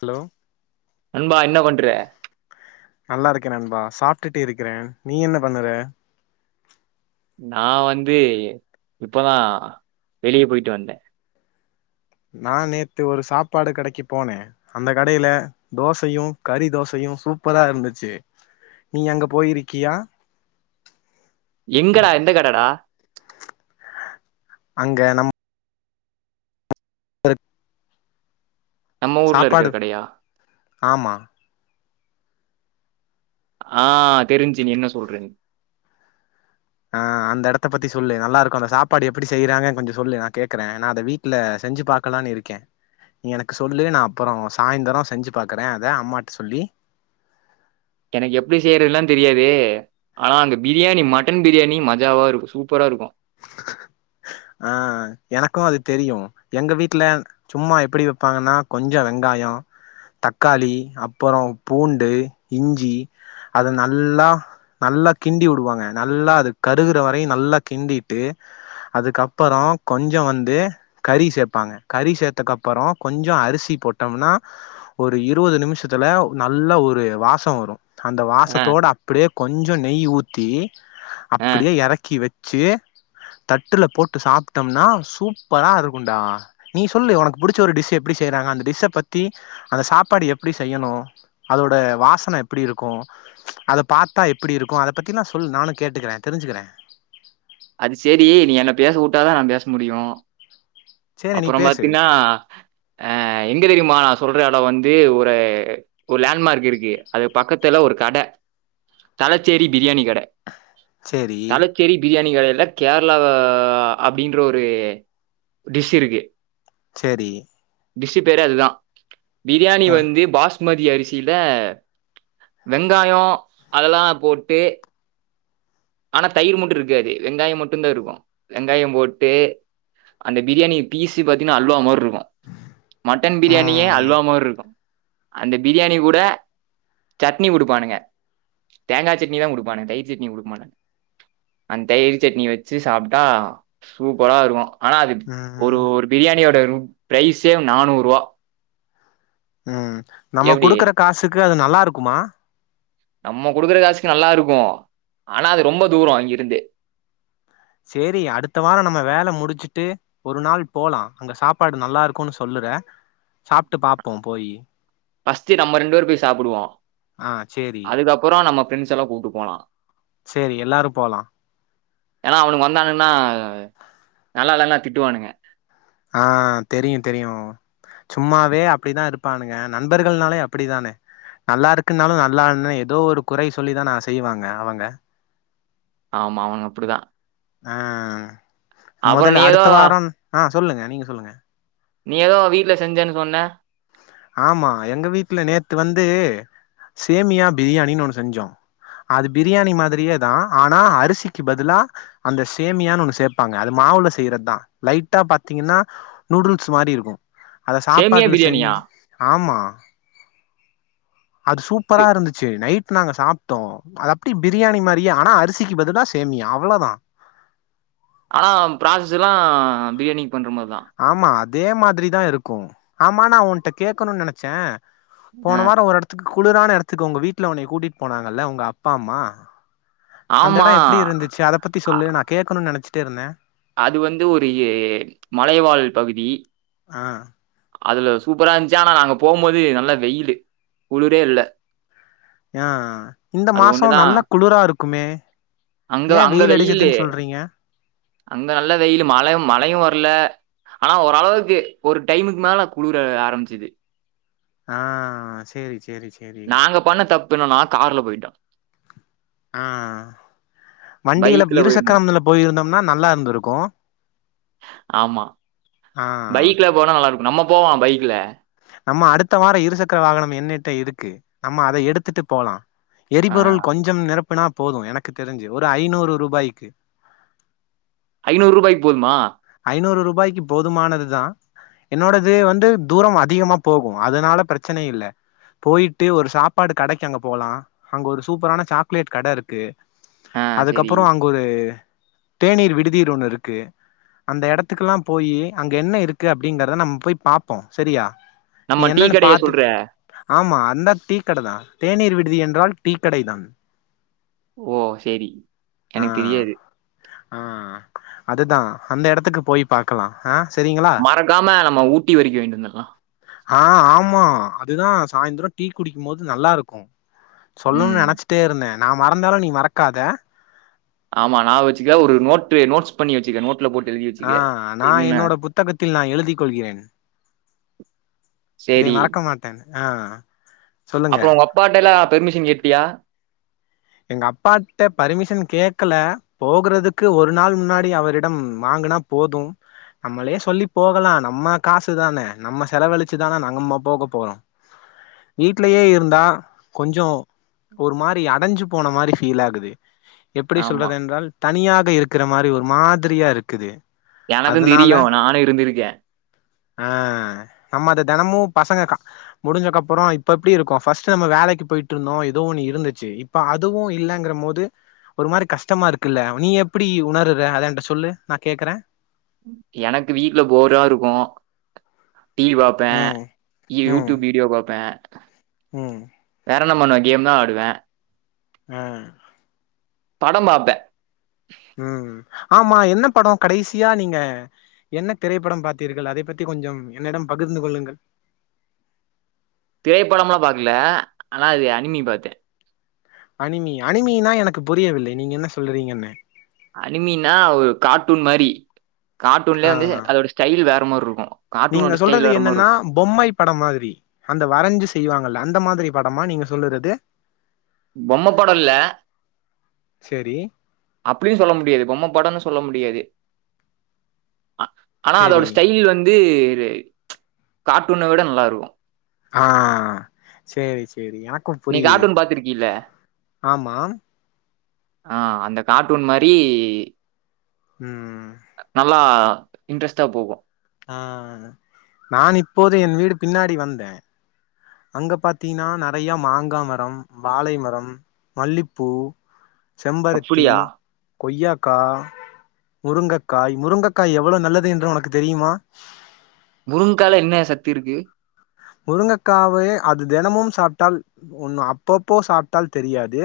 Hello நண்பா என்ன பண்ற நல்லா இருக்கேன் நண்பா சாப்டிட்டு இருக்கிறேன் நீ என்ன பண்ணுற நா வந்து இப்பதான் வெளிய போயிட்டு வந்தேன் நான் நேத்து ஒரு சாப்பாடு கடைக்கு போனேன் அந்த கடையில தோசையும் கறி தோசையும் சூப்பரா இருந்துச்சு நீ அங்க போயிருக்கியா எங்கடா எந்த கடடா அங்க நம் [unintelligible] நம்ம ஊர்ல இருக்கிற சாப்பாடு கடையா ஆமா ஆ தெரிஞ்சி நீ என்ன சொல்றேனு ஆ அந்த எடத்த பத்தி சொல்லு நல்லா இருக்கும் அந்த சாப்பாடு எப்படி செய்யறாங்க கொஞ்சம் சொல்லு நான் கேக்குறேன் நா அத வீட்ல செஞ்சி பாக்கலான்னு இருக்கேன் நீ எனக்கு சொல்லு நான் அப்புறம் சாய்ந்தரம் செஞ்சி பாக்குறேன் அத அம்மாட்ட சொல்லி எனக்கு எப்படி செய்யறதுல்லாம் தெரியாது ஆனா அங்க பிரியாணி மட்டன் பிரியாணி மஜாவா இருக்கும் சூப்பரா இருக்கும் ஆ எனக்கும் அது தெரியும் எங்க வீட்ல சும்மா எப்படி வைப்பாங்கன்னா கொஞ்சம் வெங்காயம் தக்காளி அப்புறம் பூண்டு இஞ்சி அத நல்லா நல்லா கிண்டி உடுவாங்க நல்லா அது கருகுற வரையும் நல்லா கிண்டிட்டு அதுக்கப் அப்புறம் கொஞ்சம் வந்து கறி சேப்பாங்க கறி சேத்தக்கப்புறம் கொஞ்சம் அரிசி போட்டோம்னா ஒரு இருவது நிமிஷத்துல நல்ல ஒரு வாசம் வரும் அந்த ஆ வாசத்தோட அப்டே கொஞ்சம் நெய் ஊத்தி ஆ அப்படியே எறக்கி வச்சி தட்டுல போட் ட்டு சாப்பட்டோம்னா சூப்பரா இருக்கும்டா நீ சொல்லு ஒனக்கு புடிச்ச ஒரு டிஷ் எப்டி செய்யறாங்க அந்த டிஷ்ச பத்தி அந்த சாப்பாடு எப்டி செய்யணும் அதோட வாசன எப்டி இருக்கும் அத பாத்தா எப்டி இருக்கும் அத பத்திலா நான் சொல் நானும் கேட்டுக்கிறேன் தெரிஞ்சுக்கிறேன் அது சரி நீ என்ன பேச உட்டாதான் நான் பேச முடியும் சேரி நீ அப்புறம் பேசு பாத்தீன்னா ஆ எங்க வீடு மாஸ் சொல்ற அளவு வந்து ஒரு ஒரு லேண்ட்மார்க் இருக்கு அது பக்கத்துல ஒரு கட தலச்சேரி பிரியாணி கட சேரி தலச்சேரி பிரியா ணி கடைல கேரளா ஆ அப்டின்ற ஒரு டிஷ் இருக்கு செரி டிஸ் பேரே அதுதான் பிரியாணி அ வந்து பாஸ் பாஸ்மதி அரிசியில வெங்காயம் அதெல்லாம் போட்டு ஆனா தயிர் மட்டும் இருக்காது வெங்காயம் மட்டும் தான் இருக்கும் வெங்காயம் போட்டு அந்த பிரியாணி பீசு பாத்தீன்னா அல்வா மாரி இருக்கும் மட்டன் பிரியாணியே ம் அல்வா மாதிரி இருக்கும் அந்த பிரியாணி கூட சட்னி கொடுப்பானுங்க தேங்காய் சட்னி தான் கொடுப்பானுங்க தயிர் சட்னி கொடுக்கமாட்டாங்க அந்த தயர் சட்னி வச்சு சாப்பிட்டா சூப்பரா இருக்கும் ஆனா அது ஒரு ம் ஒரு பிரியாணி ஒரு ப்ரைஸே நானூறுவா உம் நம்ம குடுக்குற காசுக்கு கு அது நல்லா இருக்குமா நம்ம கொடுக்குற காசுக்கு நல்லா இருக்கும் ஆனா அது ரொம்ப தூரம் அங்கிருந்து செரி அடுத்த வாரம் நம்ம வேலை முடிச்சுட்டு ஒரு நாள் போலாம் அங்க சாப்பாடு நல்லா இருக்குன்னு சொல்லுற சாப்பிட்டு பாப்போம் போயி பர்ஸ்டு நம்ம ரெண்டு பேரும் போய் சாப்பிடுவோம் ஆ சேரி அதுக்கப்புறம் நம்ம ப்ரெண்ட்ஸ் எல்லாம் கூட்டு போலாம் செரி எல்லாரும் போலாம் ஏன்னா அவனுங்க வந்தானுங்கனா நல்லா இல்லனா திட்டுவானுங்க ஆஹ் தெரியும் தெரியும் சும்மாவே அப்படிதான் இருப்பானுங்க நண்பர்கள்னாலே அப்படிதானே நல்லா இருக்குனாலும் நல்லா இல்லனுதா ஏதோ ஒரு குறை சொல்லிதான் நான் செய்வாங்க அவங்க ஆமா அவங்க அப்படிதான் ஆஹ் அப்புறம் முதல்ல நீ ஏதோ அடுத்த வாரம் ஆஹ் சொல்லுங்க நீங்க சொல்லுங்க நீ ஏதோ வீட்டுல செஞ்சன்னு சொன்ன ஆமா எங்க வீட்டுல நேத்து வந்து சேமியா பிரியாணின்னு ஒண்ணு செஞ்சோம் அது பிரியாணி மாதிரியே தான் ஆனா அரிசிக்கு பதிலா அந்த சேமியான்னு ஒண்ணு சேர்பாங்க அது மாவுல செய்யறதுதான் லைட்டா பாத்தீங்கன்னா நூடுல்ஸ் மாரி இருக்கும் அத சேமியா சாப்பாடுல பிரியாணியா? செஞ்சு ஆமா அது டு சூப்பரா இருந்துச்சு நைட் நாங்க சாப்பிட்டோம் அது அப்படி பிரியாணி மாறியே ஆனா அரிசிக்கு பதிலா சேமியா அவ்வளதான் ஆனா ப்ராசஸ் எல்லாம் பிரியாணி பண்றமார்தான் ஆமா அதே மாதிரி தான் இருக்கும் ஆமா நா உன்கிட்ட கேட்கணும்னு நினைச்சேன் அ போன வாரோம் ஒரு இடத்துக்கு குளிரான இடத்துக்கு உங்க வீட்டுல உன்னைய கூட்டிட்டு போனாங்கல்ல உங்க அப்பா அம்மா அந்த ஆமா. இடம் எப்படி இருந்துச்சு அத பத்தி அ சொல்லு நான கேட்கணுன்னு நெனச் ட்டு இருந்தே அது வந்து ஒரு ஏ மலைவாழ் பகுதி ஆ அதுல சூப்பரா இருந்துச்சி ஆனா நாங்க போம்போது நல்ல வெயிலு குளுரே இல்ல ஆ இந்த அது மாசோ ஒண்ணுதா நல்லா குளிரா இருக்குமே அங்க ஏ அங்க வெயில் வெயிலு அடிச்சதுன்னு சொல்றீங்க அங்க நல்ல வெயிலு மழயு மழையு வரல ஆனா ஓரளவுக்கு ஒரு டைமுக்கு மேல குளுர ஆரம்பிச்சிது ஆ சேரி சே நாங்க பண்ண தப்புன்னனா கார்ல போயிட்டோ ஆ வண்டியில பைக்ல போயிருந் இருசக்கரம்ல போயிருந்தோம்னா நல்லா இருந்திருக்கு ஆமா ஆ பைக்ல போனா நல்லா இருக்கு நம்மபோவோ பைக் க்ல்ல நம்ம அடுத்த வாரோ இருசக்கர வாகனம் என்னிட்ட இருக்கு நம்ம அத எடுத்துட்டு போலா ஆ எரிபொருள் ரூ. கொஞ்சம் நிரப் ப்பனா போது எனக்கு தெரிஞ்சி ஒரு ஐநூறு ரூபாய்க்கு ஐநூறு ரூபாய்க்கு போதுமா ஐநூறு ரூபாய்க்கு போதுமானது தா என்னோடது வந்து தூரம் அதிகமா போகும் அதனால பிரச்சன இல்ல போயிட்டு ஒரு சாப்பாடு கடைக்கு அங்க போகலா அங்க ஒரு சூப்பரான சாக்லேட் கட இருக்கு ஆ சரி. அதுக்கப்புறோ அங்க ஒரு தேநீர் விடுதியீதியிரு ஒன்னு இருக்கு அந்த இடத்துக்குல்லா போயி அங்க என்ன இருக்கு அப்பிடிங்கறத நம்ம போய் பாப்போ சரியா நம்ம டீ கடைய சொல்ற இந்தா டீக்கடதா தேநீர் விடுதி என்றால் டீக்கடை தான் ஓ சேரி எனக்கு ஆ தெரியாது ஆ அதுதா அந்த எடத்துக்கு போய் பாக்கலா ஆ சரிங்களா மறக்காம நம்ம ஊட்டி வரிக்கி வாய்ன்ட்டு வந்தரலா ஆ ஆமா அதுதா சாயந்திரொ டீ குடிக்கு போது நல்லா இருக்கு சொல்லணுன்னு ம். நெனச்சிட்டே இருந்தே நா மறந்தாலு நீ மறக்காத ஆமா நா வச்சுக்கே ஒரு நோட்டு நோட்ஸ் பண்ணி வச்சிக்க நோட்ல போட் ஆஹ் நான் என்னோட புத்தகத்தில் நான் எழுதிக் கொள்கிறேன் இதை சரி. மறக்க மாட்டேன் ஆஹ் சொல்லுங்க அப்புறம் உங்க அப்பாட்டலாம் பெர்மிஷன் கேட்டியா? எங்க அப்பாட்ட பர்மிஷன் கேக்கல போகறதுக்கு ஒரு நாள் முன்னாடி அவரிடம் வாங்கனா போதும் நம்மளே சொல்லி போகலா நம்ம காசுதான நம்ம செலவழிச்சுதான நாங்கம்மா போக போறோ வீட்லயே இருந்தா கொஞ்சோ ஒரு மாரி அடஞ்சி போன மாரி ஃபீல் ஆகுது எப்பிடி ஆமா. சொல்றது என்றால் தனியா க் இருக்கிற மாரி ஒரு மாதிரியா இருக்குது எனக்கு அதனால தெரியும் நானும் இருந்திருக்கேன் தினமும் பசங்க முடிஞ்ச அப்புற இப்ப எப்படி இருக்கு பஸ் நம்ம வேலைக்கு போயிட்டு இருந்தோம் ஏதோ ஒன்னு இருந்துச்சு இப்ப அதுவும் இல்லங்கிற போது ஒரு மாரி கஷ்டமா இருக்குல்ல நீ எப்பிடி உணருற அத என்ட சொல்லு நான் கேக்குறேன் எனக்கு வீட்டுல போரா இருக்கும் டிவி பாப்பேன் ம் யூடியூப் வீடியோ பாப்பேன் உம் நம்மன்ன கேம் தா ஆடுவேன் ஹ படம்பாப்பேன் உம் ஆமா என்ன படம் கடைசியா நீங்க என்ன திரைப்பட பார்த்தீர்கள் அதை பத்தி கொஞ்சம் என்னிடம் பகிர்ந்து கொள்ளுங்கள் திரைப்படம்லா பாக்கல ஆனா அது அனிமி பாத்தேன் அனிமி அனிமினா எனக்கு புரியவில்லை நீங்க என்ன சொல்றீங்கன்னு அனிமினா ஒரு கார்ட்டூன் மாரி கார்ட்டூன்லயே வந்து ஆஹ அதோட ஸ்டைல் வேற மாரி இருக்கும். நீங்க கார்ட்டூனோட சொல்றது ஸ்டைல் வேற மாரி என்னன்னா இருக்கும். பொம்மை படம் மாதிரி அந்த வரைஞ்சு செய்வாங்கல்ல அந்த மாதிரி படமா நீங்க சொல்லுறதுகு பொம்ம பட இல்ல சேரி அப்புடின்னு சொல்ல முடியாது பொம்ம படம்னு சொல்ல முடி முடியாது ஆனா அதோட சேரி ஸ்டைல் வந்து வந்து கார்ட்டூனை விட நல்லா இருக்கும் ஆஹ சேரி சேரி எனக்கும் நீ புரியுது கார்ட்டூன் பாத்துருக்கீல்ல? ஆமா ஆஹ அந்த கார்ட்டூன் மாரி உம் நல்லா இன்ட்ரெஸ்ட்டா போகும் ஆஹ நா இப்போது என் வீடு பின்னாடி வந்தேன் அங்க பாத்தீங்கின்னா நறைய மாங்கா மரம் வாழை மரம் மல்லிப்பூ செம்பருத்தி அப்டியா? கொய்யா கா முருங்கக்காய் முருங்கக்காய் எவ்வள நல்லது என்று உனக்கு தெரியுமா முருங்ககாயில என்ன சக்தி இருக்கு முருங்கக்காவ அது தினமும் சாப்ட்டால் ஒன்னு அப்பப்போ சாப்ட்டால் தெரியாது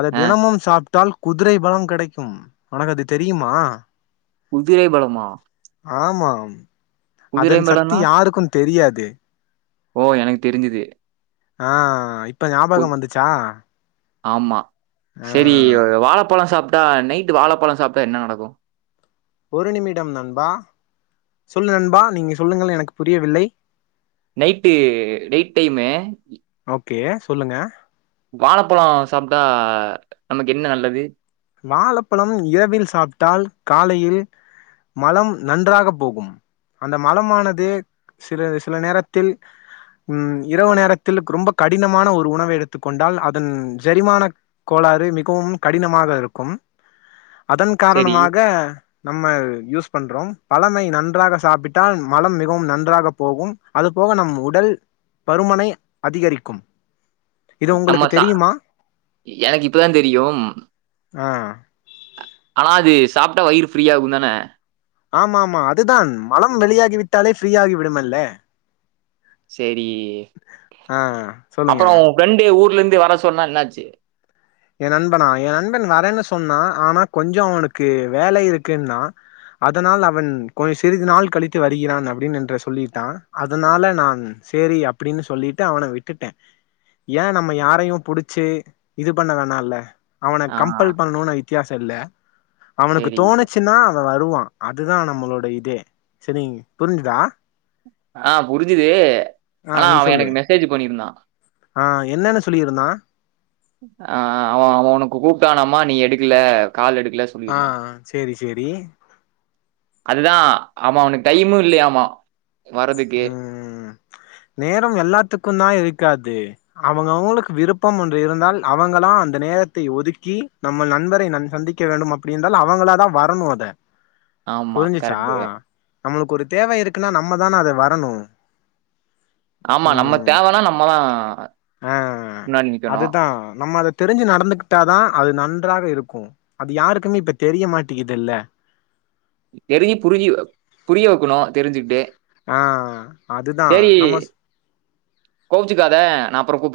அத ஆ தினமும் சாப் விட்டால் குதிரை பலம் கெடைக்கும் உனக்கது தெரியுமா குதிரை பலமா ஆமா குதிரை அதன் சத்தி பலம்னா? யாருக்கும் தெரியாது [unintelligible] ஓ எனக்கு தெரிஞ்சிது ஆ ஐப் உத் ஆமா ஆ செரி வாழப்பழோ சாப் டா நைட் வாழப்பழோ சாப்டா என்ன நடக்கும் ஒரு நிமிடம் நண்பா சொல்லு நண்பா நீங்க சொல்லுங்கள் எனக்கு புரியவில்லை நைட்டு டேட் டைம்மு கே சொல்லுங்க வாழப்பழோ சாப்டா நமக் என்ன நல்லது வாழப்பழம் இரவில் சாப்டால் காலையில் மலம் நன்றாக போகும் அந்த மலமானது சில சில நேரத்தில் ம் இரவு நேரத்தில் ரொம்ப கடினமான ஒரு உணவு எடுத்துக் கொண்டால் அதன் ஜொரிமானக் கோளாறு மிகவும் கடினமாக இரு கம் அதன் சரி. காரணமாக நம்ம யூஸ் பண்றோம் பழமை நன்றாக சாப்பிட்டால் மலம் மிகவும் நன்றாக போகும் அது போக நம் உடல் பருமனை அதிகரிக்கும் இது நம்ம உங்களுக்கு சா தெரியுமா எனக்கு இப்ப தா தெரியும் ஆ ஆனா அது சாப்டா வயிறு ஃப்ரீயாகும் தான ஆமாமா அதுதான் மலம் வெளியாகி விட்டாலே ஃப்ரீயாகி விடுமல்ல செரி ஆ சொல்லுங்க அப்றோ ஒ ஃப்ரெண்டு ஊர்லந் து வர சொன்னா என்னாச்சு எ நண்பனா எ நண்பன் வரேன்னு சொன்னா ஆனா கொஞ்சோ அவனுக்கு வேலை இருக்குன்னா அதனால் அவன் கொஞ் சிறிது நாள் கழித்து வருகிறான் அப்டின் என்ற சொல்லிவிட்டா அதனால நான் செரி அப்டின்னு சொல்லிட்டு அவன விட்டுட்ட ஏ நம்ம யாரையும் புடிச்சு இதுப் பண்ண வேணால அவன ஆ கம்பல் பண்ணுனு வித்யாஸ் தெல்ல அவனுக்கு சரி. தோணுச்சுன்னா அவ வருவா அதுதா நம் நம்மளோட இதே செரிங் புரிஞ்சுதா ஆ புரிஞ்சுது ஆ ஆனா நீ அவ சொல்லு எனக்கு மெசேஜ் பண்ணிருந்தா ஆ என்னனு சொல்லிருந்தா அ அ அவ அவ உனக்கு கூப்டானாமா நீ எடுக்கில ஆ ஆ செரி செரி அதுதா ஆமா அவனுக்கு டைமும் இல்யாமா ம் ம் ம் நேரோ எல்லாத்துக்கும் தா இருக்காத் தே அவங்கவுங்களுக்கு விருப்பம் ஒன்று இருந்தால் அவங்களா அந்த நேரத்தை ஒதுக்கி நம்மள் நண்பரை நன் சந்திக்க வேண்டும் அப்டி என்றால் அவங்களா தா வரணு அத ஆமா புரிஞ்சிச்சா கரெக்ட்டு. நம்மளுக்கு ஒரு தேவ இருக்குன்னா நம் நம்மதான அத வரணும் ஆமா நம்ம தேவனா நம்மதாம் ஆ முன்னாடி நிக்கணும் அதுதா நம்ம அத தெரிஞ்சு நடந்துகிட்டாதான் அது நன்றாக இருக்கும் அது யாருக்குமே இப்ப தெரிய மாட்டிகிது இல்ல தெரியு புரிஞ்சி புரிய வக்கணும் தெரிஞ்சுட்டு ஆ அதுதா சரி நம்ம கோவிச்சுக்காத நா அப்புறம் கூப்ப